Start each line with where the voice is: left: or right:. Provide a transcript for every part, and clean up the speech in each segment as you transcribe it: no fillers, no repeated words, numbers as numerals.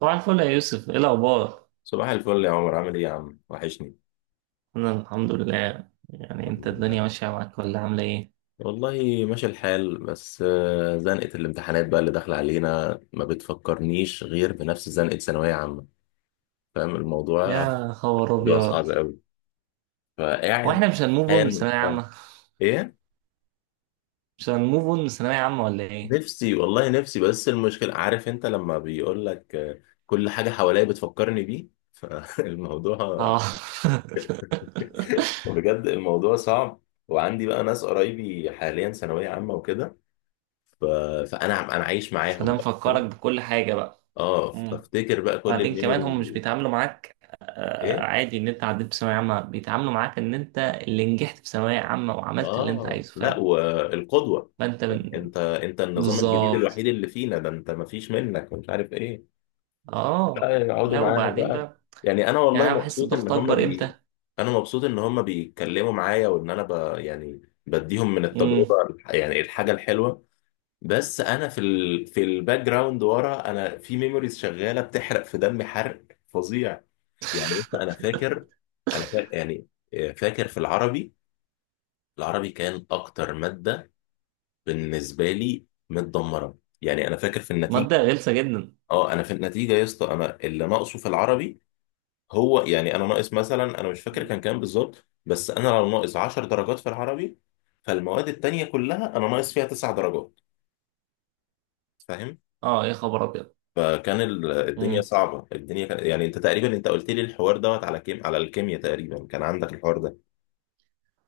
right: طبعا الفل يا يوسف ايه الاخبار.
left: صباح الفل يا عمر، عامل ايه يا عم؟ وحشني.
right: انا الحمد لله. يعني
left: الحمد
right: انت
left: لله.
right: الدنيا ماشيه معاك ولا عامله ايه؟
left: والله ماشي الحال، بس زنقة الامتحانات بقى اللي داخلة علينا ما بتفكرنيش غير بنفس زنقة ثانوية عامة. فاهم الموضوع؟
right: يا خبر
left: موضوع
right: ابيض.
left: صعب قوي.
right: هو
left: فقاعد.
right: احنا مش هنموف اون من
left: حال.
right: ثانويه عامه؟
left: ايه؟
right: مش هنموف اون من ثانويه عامه ولا ايه؟
left: نفسي والله نفسي، بس المشكلة عارف انت لما بيقول لك، كل حاجة حواليا بتفكرني بيه فالموضوع
right: اه
left: بجد الموضوع صعب. وعندي بقى ناس قرايبي حاليا ثانوية عامة وكده. ف... فانا عايش
right: فده
left: معاهم بقى.
right: مفكرك
left: فاهم؟
right: بكل حاجه بقى.
left: اه،
right: مم.
left: بفتكر بقى كل
right: وبعدين كمان هم مش
left: الميموريز.
right: بيتعاملوا معاك.
left: ايه.
right: عادي ان انت عديت في ثانويه عامه بيتعاملوا معاك ان انت اللي نجحت في ثانويه عامه وعملت اللي انت
left: اه،
right: عايزه،
left: لا،
right: فاهم.
left: والقدوه.
right: فانت من.
left: انت النظام الجديد
right: بالظبط.
left: الوحيد اللي فينا ده، انت ما فيش منك، ومش عارف ايه. بقى
right: اه.
left: يقعدوا
right: لا
left: معانا
right: وبعدين
left: بقى.
right: بقى،
left: يعني انا والله
right: يعني انا بحس
left: مبسوط
right: بضغط
left: ان هم
right: اكبر امتى.
left: انا مبسوط ان هم بيتكلموا معايا، وان انا يعني بديهم من
right: امم.
left: التجربه يعني الحاجه الحلوه. بس انا في الباك جراوند ورا، انا في ميموريز شغاله بتحرق في دمي حرق فظيع. يعني بص انا فاكر. انا فاكر يعني. فاكر في العربي. العربي كان اكتر ماده بالنسبه لي متدمره. يعني انا فاكر في النتيجه.
right: ماده غلسه جدا.
left: اه، انا في النتيجه يا اسطى، انا اللي ناقصه في العربي. هو يعني انا ناقص مثلا، انا مش فاكر كان كام بالظبط، بس انا لو ناقص 10 درجات في العربي، فالمواد التانيه كلها انا ناقص فيها 9 درجات. فاهم؟
right: اه يا خبر ابيض.
left: فكان الدنيا
right: امم.
left: صعبه، الدنيا كان يعني انت تقريبا، انت قلت لي الحوار دوت على كيم، على الكيمياء تقريبا كان عندك الحوار ده.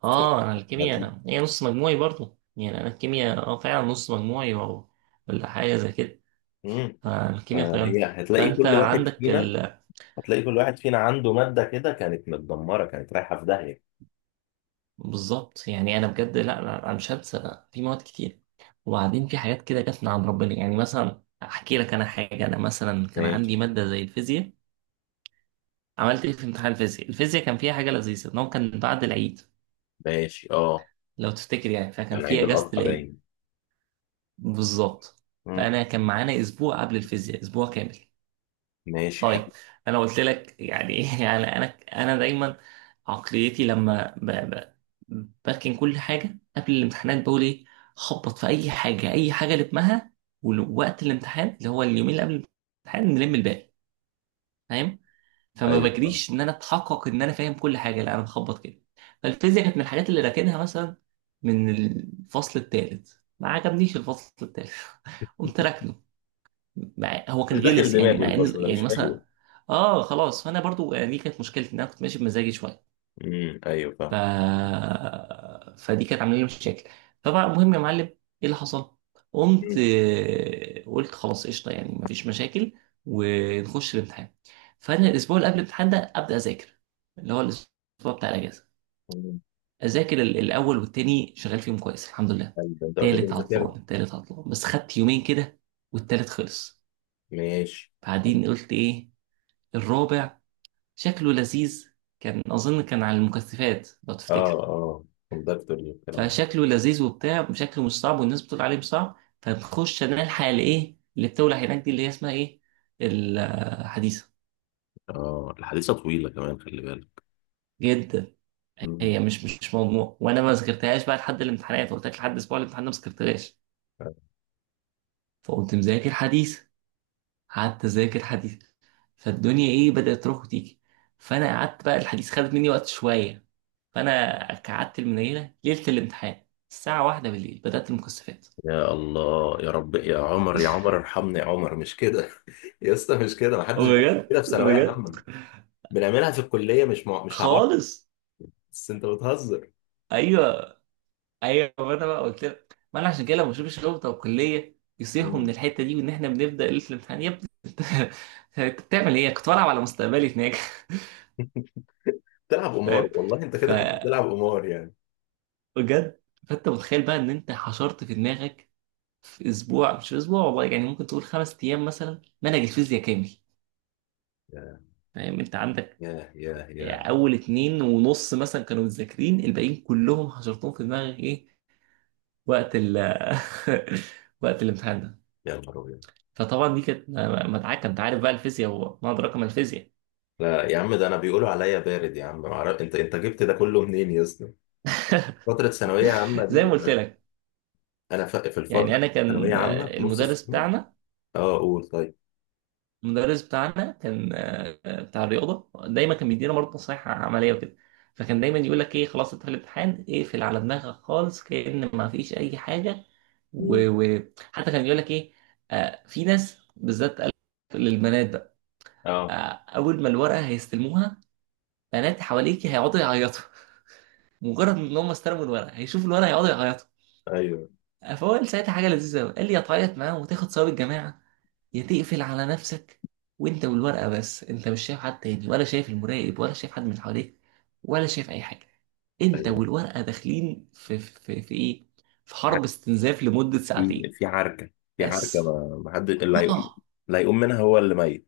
left: ف-
right: اه انا
left: هتل-
right: الكيمياء هي نص مجموعي برضو، يعني انا الكيمياء اه فعلا نص مجموعي او ولا حاجه زي كده.
left: مم.
right: فالكيمياء طيرني.
left: فهي هتلاقي
right: فانت
left: كل واحد
right: عندك
left: فينا،
right: ال...
left: هتلاقي كل واحد فينا عنده مادة كده كانت متدمرة، كانت رايحة في داهية.
right: بالظبط. يعني انا بجد لا لا، انا مش هنسى في مواد كتير. وبعدين في حاجات كده جت من عند ربنا. يعني مثلا احكي لك انا حاجه، انا مثلا كان
left: ماشي.
right: عندي ماده زي الفيزياء. عملت ايه في امتحان الفيزياء؟ الفيزياء كان فيها حاجه لذيذه، ان هو كان بعد العيد
left: ماشي اه.
right: لو تفتكر. يعني فكان
left: كان
right: في
left: عيد
right: اجازه
left: الأضحى
right: العيد.
left: باين.
right: بالظبط.
left: مم.
right: فانا كان معانا اسبوع قبل الفيزياء، اسبوع كامل.
left: ماشي
right: طيب.
left: حلو.
right: انا قلت لك يعني يعني انا انا دايما عقليتي لما بركن كل حاجه قبل الامتحانات، بقول ايه، خبط في اي حاجه، اي حاجه لمها. ووقت الامتحان اللي هو اليومين اللي قبل الامتحان، نلم الباقي، فاهم. فما
left: أيوه آه.
right: بجريش ان انا اتحقق ان انا فاهم كل حاجه، لا انا بخبط كده. فالفيزياء كانت من الحاجات اللي راكنها، مثلا من الفصل الثالث. ما عجبنيش الفصل الثالث قمت راكنه. مع... هو
left: مش
right: كان
left: داخل
right: غلس يعني،
left: دماغي
right: مع ان
left: الفصل ده،
right: يعني
left: مش حلو.
right: مثلا اه خلاص. فانا برضو يعني دي كانت مشكلتي، ان انا كنت ماشي بمزاجي شويه.
left: امم، أيوه
right: ف...
left: فاهم.
right: فدي كانت عامله لي مشاكل. طبعا المهم يا معلم ايه اللي حصل، قمت
left: مم.
right: قلت خلاص قشطه يعني مفيش مشاكل، ونخش الامتحان. فانا الاسبوع اللي قبل الامتحان ده ابدا اذاكر، اللي هو الاسبوع بتاع الاجازه.
left: مم.
right: اذاكر الاول والتاني، شغال فيهم كويس الحمد لله.
left: أيوه أنت قلت لي
right: تالت
left: مذاكرة.
right: عطلان التالت عطلان، بس خدت يومين كده والتالت خلص.
left: ماشي.
right: بعدين قلت ايه، الرابع شكله لذيذ. كان اظن كان على المكثفات لو تفتكر.
left: اه، اه، كوندكتور والكلام ده.
right: فشكله لذيذ وبتاع، شكله مش صعب والناس بتقول عليه مش صعب. فبخش انا الحق الايه اللي بتولع هناك دي، اللي هي اسمها ايه، الحديثه.
left: اه، الحديثة طويلة كمان، خلي بالك.
right: جدا.
left: مم.
right: هي مش موضوع، وانا ما ذاكرتهاش بقى لحد الامتحانات، قلت لك لحد اسبوع الامتحان ده ما ذاكرتهاش. فقمت مذاكر حديث، قعدت اذاكر حديث. فالدنيا ايه بدات تروح وتيجي. فانا قعدت بقى الحديث خدت مني وقت شويه. فانا قعدت المنيله ليله الامتحان، الساعه 1 بالليل بدات المكثفات.
left: يا الله، يا رب، يا عمر، يا عمر ارحمني يا عمر، مش كده يا اسطى مش كده، ما حدش بيعمل
right: بجد
left: كده في ثانوية
right: بجد
left: عامة. بنعملها في الكليه، مش هعرف.
right: خالص.
left: بس انت بتهزر.
right: ايوه ايوه، ما انا بقى قلت لك، ما انا عشان كده لما بشوف الشرطه والكليه يصيحوا من
left: مم.
right: الحته دي، وان احنا بنبدا ليله الامتحان يا ابني انت بتعمل ايه؟ كنت بلعب على مستقبلي هناك
left: بتلعب قمار
right: فاهم؟
left: والله، انت
right: ف
left: كده كنت بتلعب قمار يعني.
right: بجد. فانت متخيل بقى ان انت حشرت في دماغك في اسبوع، مش في اسبوع والله، يعني ممكن تقول 5 ايام مثلا، منهج الفيزياء كامل.
left: يا
right: فاهم؟ انت عندك
left: يا يا يا
right: اول اتنين ونص مثلا كانوا مذاكرين، الباقيين كلهم حشرتهم في دماغك ايه؟ وقت ال وقت الامتحان ده.
left: يا نهار ابيض.
right: فطبعا دي كانت مدعكه. انت عارف بقى الفيزياء وما ادراك ما الفيزياء.
left: لا يا عم، ده انا بيقولوا عليا بارد يا عم، ما اعرف انت، انت جبت ده كله منين يا اسطى؟ فتره ثانويه عامه
right: زي ما
left: دي.
right: قلت لك.
left: انا في
right: يعني
left: الفتره
right: انا
left: ثانويه
right: كان
left: عامه في نص
right: المدرس
left: السنه.
right: بتاعنا،
left: اه قول طيب.
right: كان بتاع الرياضه، دايما كان بيدينا برضه نصايح عمليه وكده. فكان دايما يقول لك ايه، خلاص انت في الامتحان اقفل على دماغك خالص، كأن ما فيش اي حاجه.
left: مم.
right: وحتى كان بيقول لك ايه، في ناس بالذات، قال للبنات بقى،
left: اه.
right: آه، اول ما الورقه هيستلموها، بنات حواليك هيقعدوا يعيطوا مجرد ان هم استلموا الورقه هيشوفوا الورقه هيقعدوا يعيطوا.
left: ايوه
right: فهو قال ساعتها حاجه لذيذه قوي، قال لي يا تعيط معاه وتاخد ثواب الجماعه، يا تقفل على نفسك وانت والورقه بس، انت مش شايف حد تاني ولا شايف المراقب ولا شايف حد من حواليك ولا شايف اي حاجه. انت
left: ايوه.
right: والورقه داخلين في ايه، في
left: عارف،
right: حرب استنزاف لمده
left: في
right: ساعتين
left: في عركه. في عركه،
right: بس.
left: ما حد اللي هيقوم،
right: اه.
left: اللي هيقوم منها هو اللي ميت.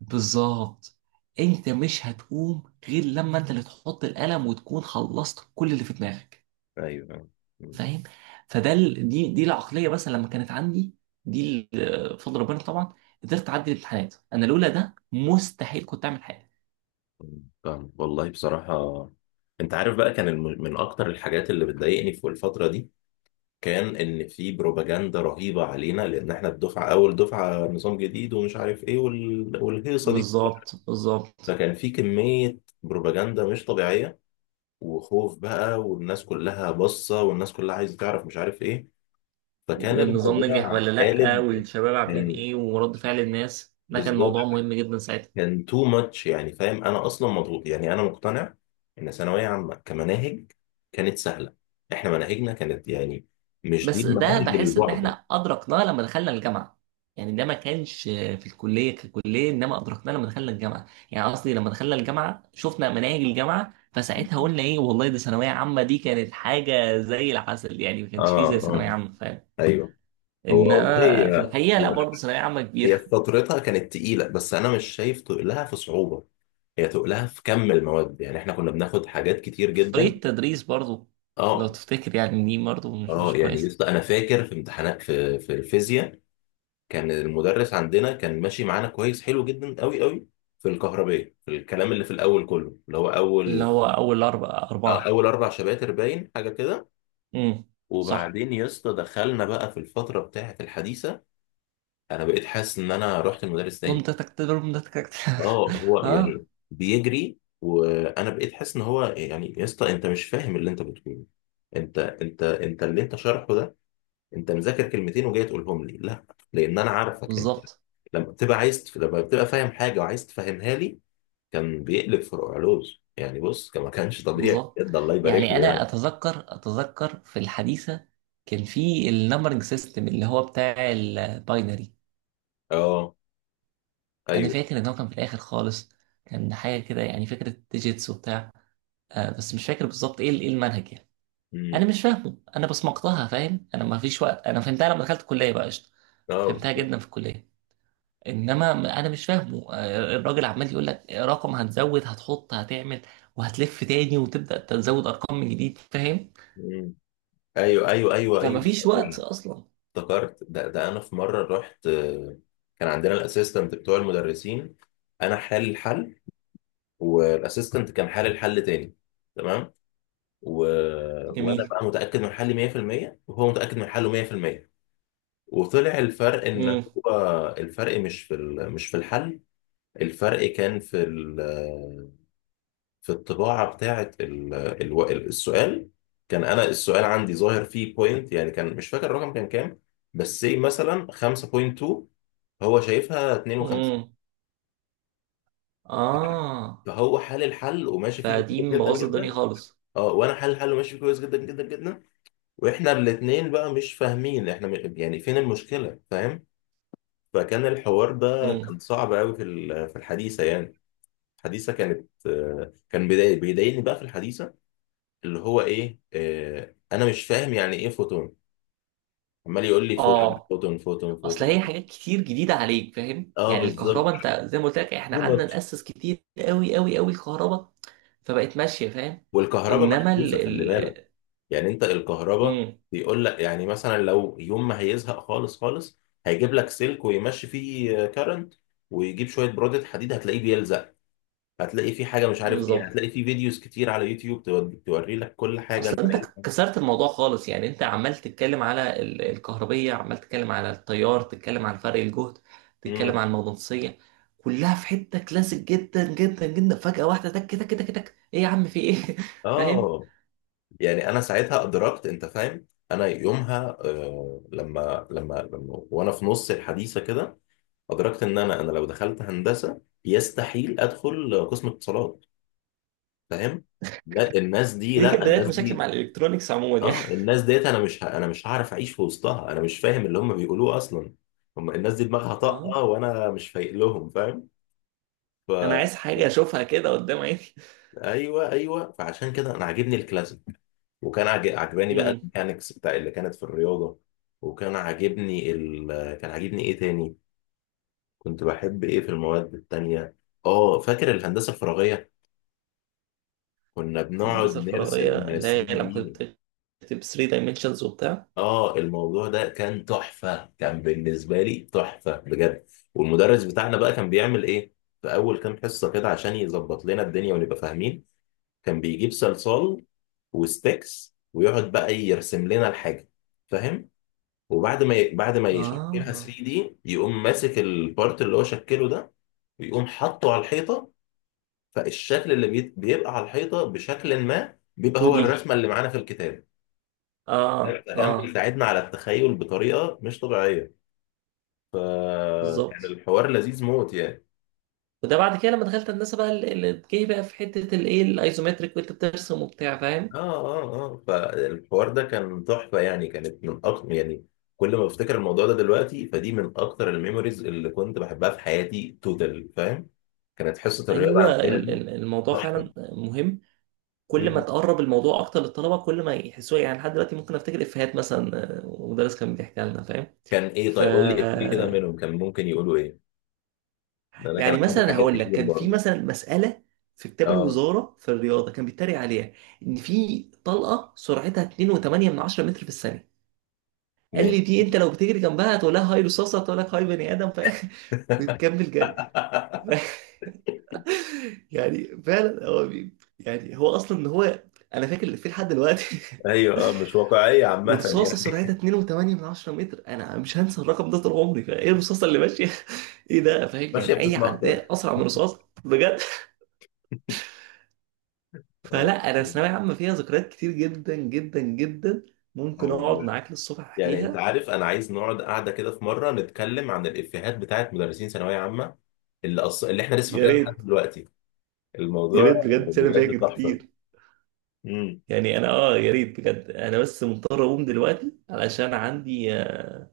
right: بالظبط. انت مش هتقوم غير لما انت اللي تحط القلم وتكون خلصت كل اللي في دماغك،
left: ايوه.
right: فاهم. فده ال... دي العقليه مثلا لما كانت عندي، بفضل ربنا طبعا قدرت اعدي الامتحانات. انا لولا ده مستحيل كنت اعمل حاجه.
left: فاهم والله بصراحة. انت عارف بقى، كان من اكتر الحاجات اللي بتضايقني في الفترة دي، كان ان في بروباجندا رهيبة علينا، لان احنا الدفعة، اول دفعة نظام جديد ومش عارف ايه والهيصة دي.
right: بالظبط.
left: فكان في كمية بروباجندا مش طبيعية، وخوف بقى، والناس كلها باصة، والناس كلها عايزة تعرف، مش عارف ايه. فكان
right: والنظام نجح ولا
left: الموضوع
right: لأ،
left: قالب.
right: والشباب عاملين
left: يعني
right: ايه، ورد فعل الناس، ده كان
left: بالظبط.
right: موضوع مهم جدا ساعتها.
left: كان تو ماتش يعني، فاهم؟ انا اصلا مضغوط يعني. انا مقتنع ان ثانويه عامه كمناهج كانت سهله. احنا مناهجنا كانت يعني مش دي
right: بس ده
left: المناهج
right: بحس ان
left: البعبع.
right: احنا ادركناه لما دخلنا الجامعه. يعني ده ما كانش في الكليه ككليه، انما ادركناه لما دخلنا الجامعه. يعني قصدي لما دخلنا الجامعه شفنا مناهج الجامعه، فساعتها قلنا ايه والله دي ثانويه عامه دي كانت حاجه زي العسل. يعني ما كانش فيه
left: اه
right: زي ثانويه
left: اه
right: عامه، فاهم.
left: ايوه. هو والله
right: انما في
left: هي،
right: الحقيقه لا، برضه ثانويه عامه كبيره.
left: هي في فترتها كانت تقيله، بس انا مش شايف تقلها في صعوبه، هي تقلها في كم المواد. يعني احنا كنا بناخد حاجات كتير جدا.
right: طريقه التدريس برضه لو
left: اه.
right: تفتكر، يعني دي برضه مش
left: اه
right: مش
left: يعني
right: كويسه.
left: يسطا، انا فاكر في امتحانات في الفيزياء، كان المدرس عندنا كان ماشي معانا كويس، حلو جدا قوي قوي. في الكهربية، في الكلام اللي في الاول كله، اللي هو
right: اللي
left: اول،
right: هو اول اربعه اربعه.
left: اول اربع شباتر باين حاجه كده.
right: امم. صح.
left: وبعدين يا اسطى دخلنا بقى في الفتره بتاعه الحديثه. انا بقيت حاسس ان انا رحت لمدرس
right: ضم
left: تاني.
right: تك تك ضم تك تك
left: اه هو
right: اه.
left: يعني بيجري، وانا بقيت حاسس ان هو يعني، يا اسطى انت مش فاهم اللي انت بتقوله، انت اللي انت شارحه ده، انت مذاكر كلمتين وجاي تقولهم لي. لا، لان انا عارفك انت.
right: بالظبط
left: لما بتبقى فاهم حاجه وعايز تفهمها لي، كان بيقلب فروع علوز يعني. بص، كان ما كانش طبيعي
right: بالظبط
left: بجد، الله يبارك
right: يعني
left: له
right: انا
left: يعني.
right: اتذكر في الحديثه، كان في النمبرنج سيستم اللي هو بتاع الباينري.
left: اه
right: انا
left: ايوه.
right: فاكر ان هو كان في الاخر خالص. كان حاجه كده يعني فكره ديجيتس وبتاع. آه بس مش فاكر بالظبط ايه ايه المنهج يعني. انا
left: امم.
right: مش فاهمه، انا بصمجتها، فاهم، انا ما فيش وقت. انا فهمتها لما دخلت الكليه بقى قشطه.
left: اه
right: فهمتها
left: بالظبط.
right: جدا في الكليه. انما انا مش فاهمه، الراجل عمال يقول لك رقم هتزود هتحط هتعمل، وهتلف تاني وتبدا تزود ارقام من جديد، فاهم.
left: امم. ايوه، ايوه، ايوه، ايوه.
right: فما فيش وقت
left: أيوة.
right: اصلا.
left: افتكرت. ده انا في مره رحت، كان عندنا الاسيستنت بتوع المدرسين. انا حل الحل، والاسيستنت كان حل الحل تاني. تمام. و... وانا
right: جميل.
left: بقى متاكد من حلي 100%، وهو متاكد من حله 100%. وطلع الفرق ان،
right: امم.
left: هو الفرق مش في الحل، الفرق كان في ال... في الطباعه بتاعه السؤال. كان انا السؤال عندي ظاهر فيه بوينت، يعني كان مش فاكر الرقم كان كام، بس سي مثلا 5.2، هو شايفها 52.
right: امم. اه.
left: فهو حل الحل وماشي فيه
right: فدي
left: كويس جدا
right: مبوظه الدنيا
left: جدا.
right: خالص.
left: اه، وانا حل الحل وماشي فيه كويس جدا جدا جدا. واحنا الاتنين بقى مش فاهمين احنا، يعني فين المشكلة، فاهم؟ فكان الحوار ده
right: امم.
left: كان صعب قوي في الحديثة يعني. الحديثة كانت، كان بيضايقني بقى في الحديثة، اللي هو ايه، انا مش فاهم يعني ايه فوتون. عمال يقول لي فوتون
right: اه.
left: فوتون فوتون
right: اصل هي
left: فوتون.
right: حاجات كتير جديده عليك، فاهم.
left: اه
right: يعني
left: بالظبط،
right: الكهرباء انت زي ما قلت لك
left: تو
right: احنا قعدنا
left: ماتش.
right: ناسس كتير قوي الكهرباء، فبقت ماشيه، فاهم.
left: والكهرباء
right: انما ال
left: محسوسة خلي بالك.
right: ال
left: يعني انت الكهرباء
right: امم.
left: بيقول لك يعني مثلا لو يوم ما هيزهق خالص خالص، هيجيب لك سلك ويمشي فيه كارنت، ويجيب شوية برودة حديد هتلاقيه بيلزق، هتلاقي في حاجه مش عارف ايه،
right: بالظبط.
left: هتلاقي في فيديوز كتير على يوتيوب توري لك كل حاجه
right: اصل
left: انت
right: انت
left: عايزها.
right: كسرت الموضوع خالص. يعني انت عمال تتكلم على الكهربية، عمال تتكلم على التيار، تتكلم عن فرق الجهد، تتكلم
left: امم.
right: عن المغناطيسية، كلها في حتة كلاسيك جدا، فجأة واحدة تك تك تك تك ايه يا عم في ايه فاهم.
left: اه، يعني انا ساعتها ادركت، انت فاهم، انا يومها آه، لما وانا في نص الحديثه كده، ادركت ان انا لو دخلت هندسه يستحيل ادخل قسم اتصالات. فاهم؟ لا، الناس دي،
right: دي كانت
left: لا، الناس
right: بداية مشاكل مع
left: دي.
right: الالكترونيكس عموما يعني.
left: اه، الناس ديت انا، مش ه- انا مش هعرف اعيش في وسطها، انا مش فاهم اللي هم بيقولوه اصلا. هم الناس دي دماغها
right: اه
left: طاقه، وانا مش فايق لهم، فاهم؟ ف
right: انا عايز حاجة اشوفها كده قدام عيني
left: ايوه ايوه، فعشان كده انا عاجبني الكلاسيك. وكان عجباني بقى
right: امم.
left: الميكانيكس بتاع اللي كانت في الرياضه. وكان عاجبني ال، كان عاجبني ايه تاني، كنت بحب ايه في المواد التانية؟ اه فاكر الهندسه الفراغيه، كنا بنقعد
right: الهندسة الفراغية،
left: نرسم
right: اللي
left: 3
right: هي لما
left: دي.
right: كنت بتكتب 3 dimensions وبتاع.
left: اه الموضوع ده كان تحفه، كان بالنسبه لي تحفه بجد. والمدرس بتاعنا بقى كان بيعمل ايه؟ في اول كام حصه كده عشان يظبط لنا الدنيا ونبقى فاهمين، كان بيجيب صلصال وستيكس، ويقعد بقى يرسم لنا الحاجه، فاهم؟ وبعد ما ي... بعد ما يشكلها
right: اه.
left: 3 دي، يقوم ماسك البارت اللي هو شكله ده، ويقوم حاطه على الحيطه، فالشكل اللي بيبقى على الحيطه بشكل ما، بيبقى هو
right: 2D.
left: الرسمه اللي معانا في الكتاب. ده
right: اه
left: كان
right: اه.
left: بيساعدنا على التخيل بطريقه مش طبيعيه. كان
right: بالظبط.
left: الحوار لذيذ موت يعني.
right: وده بعد كده لما دخلت هندسه بقى جه بقى في حته الايه الايزومتريك، وانت بترسم وبتاع، فاهم.
left: اه، اه، اه. فالحوار ده كان تحفة يعني، كانت من أكتر يعني، كل ما بفتكر الموضوع ده دلوقتي، فدي من أكتر الميموريز اللي كنت بحبها في حياتي توتال، فاهم؟ كانت حصة الرياضة
right: ايوه.
left: عندنا دي
right: الموضوع
left: تحفة.
right: فعلا مهم. كل ما
left: مم.
right: تقرب الموضوع اكتر للطلبه، كل ما يحسوه. يعني لحد دلوقتي ممكن افتكر افيهات مثلا، مدرس كان بيحكيها لنا، فاهم.
left: كان إيه؟
right: ف
left: طيب قول لي إفيه كده منهم، كان ممكن يقولوا إيه؟ ده أنا كان
right: يعني
left: عندي
right: مثلا
left: حاجات
right: هقول لك
left: كتير
right: كان في
left: برضه.
right: مثلا مساله في كتاب
left: اه.
right: الوزاره في الرياضه، كان بيتريق عليها ان في طلقه سرعتها 2.8 من 10 متر في الثانيه. قال
left: ماشي.
right: لي دي انت لو بتجري جنبها هتقول لها هاي رصاصه، هتقول لك هاي بني ادم، فاهم وتكمل جري يعني فعلا هو بي... يعني هو اصلا ان هو انا فاكر اللي فيه لحد دلوقتي
left: ايوه اه، مش واقعية عامة
right: ورصاصه سرعتها
left: يعني.
right: 2.8 من 10 متر، انا مش هنسى الرقم ده طول عمري. فايه الرصاصه اللي ماشيه ايه ده، فاهم.
left: ماشية
right: يعني اي
left: بتتمخضر.
right: عداء اسرع من رصاص، بجد.
left: اه.
right: فلا انا ثانويه عامه فيها ذكريات كتير جدا. ممكن اقعد
left: والله.
right: معاك للصبح
left: يعني انت
right: احكيها.
left: عارف، انا عايز نقعد قاعده كده في مره، نتكلم عن الافيهات بتاعت مدرسين ثانويه عامه، اللي احنا لسه
right: يا
left: فاكرينها لحد
right: ريت.
left: دلوقتي.
right: يا
left: الموضوع
right: ريت بجد انا
left: بجد
right: فاكر
left: تحفه.
right: كتير.
left: امم.
right: يعني انا اه يا ريت بجد. انا بس مضطر اقوم دلوقتي، علشان عندي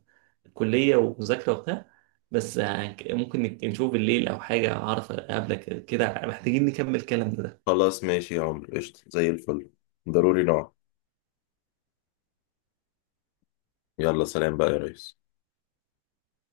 right: كلية ومذاكرة وبتاع. بس ممكن نشوف بالليل أو حاجة أعرف أقابلك كده، محتاجين نكمل كلامنا ده.
left: خلاص ماشي يا عمرو، قشطه زي الفل. ضروري نقعد. يلا سلام بقى يا ريس.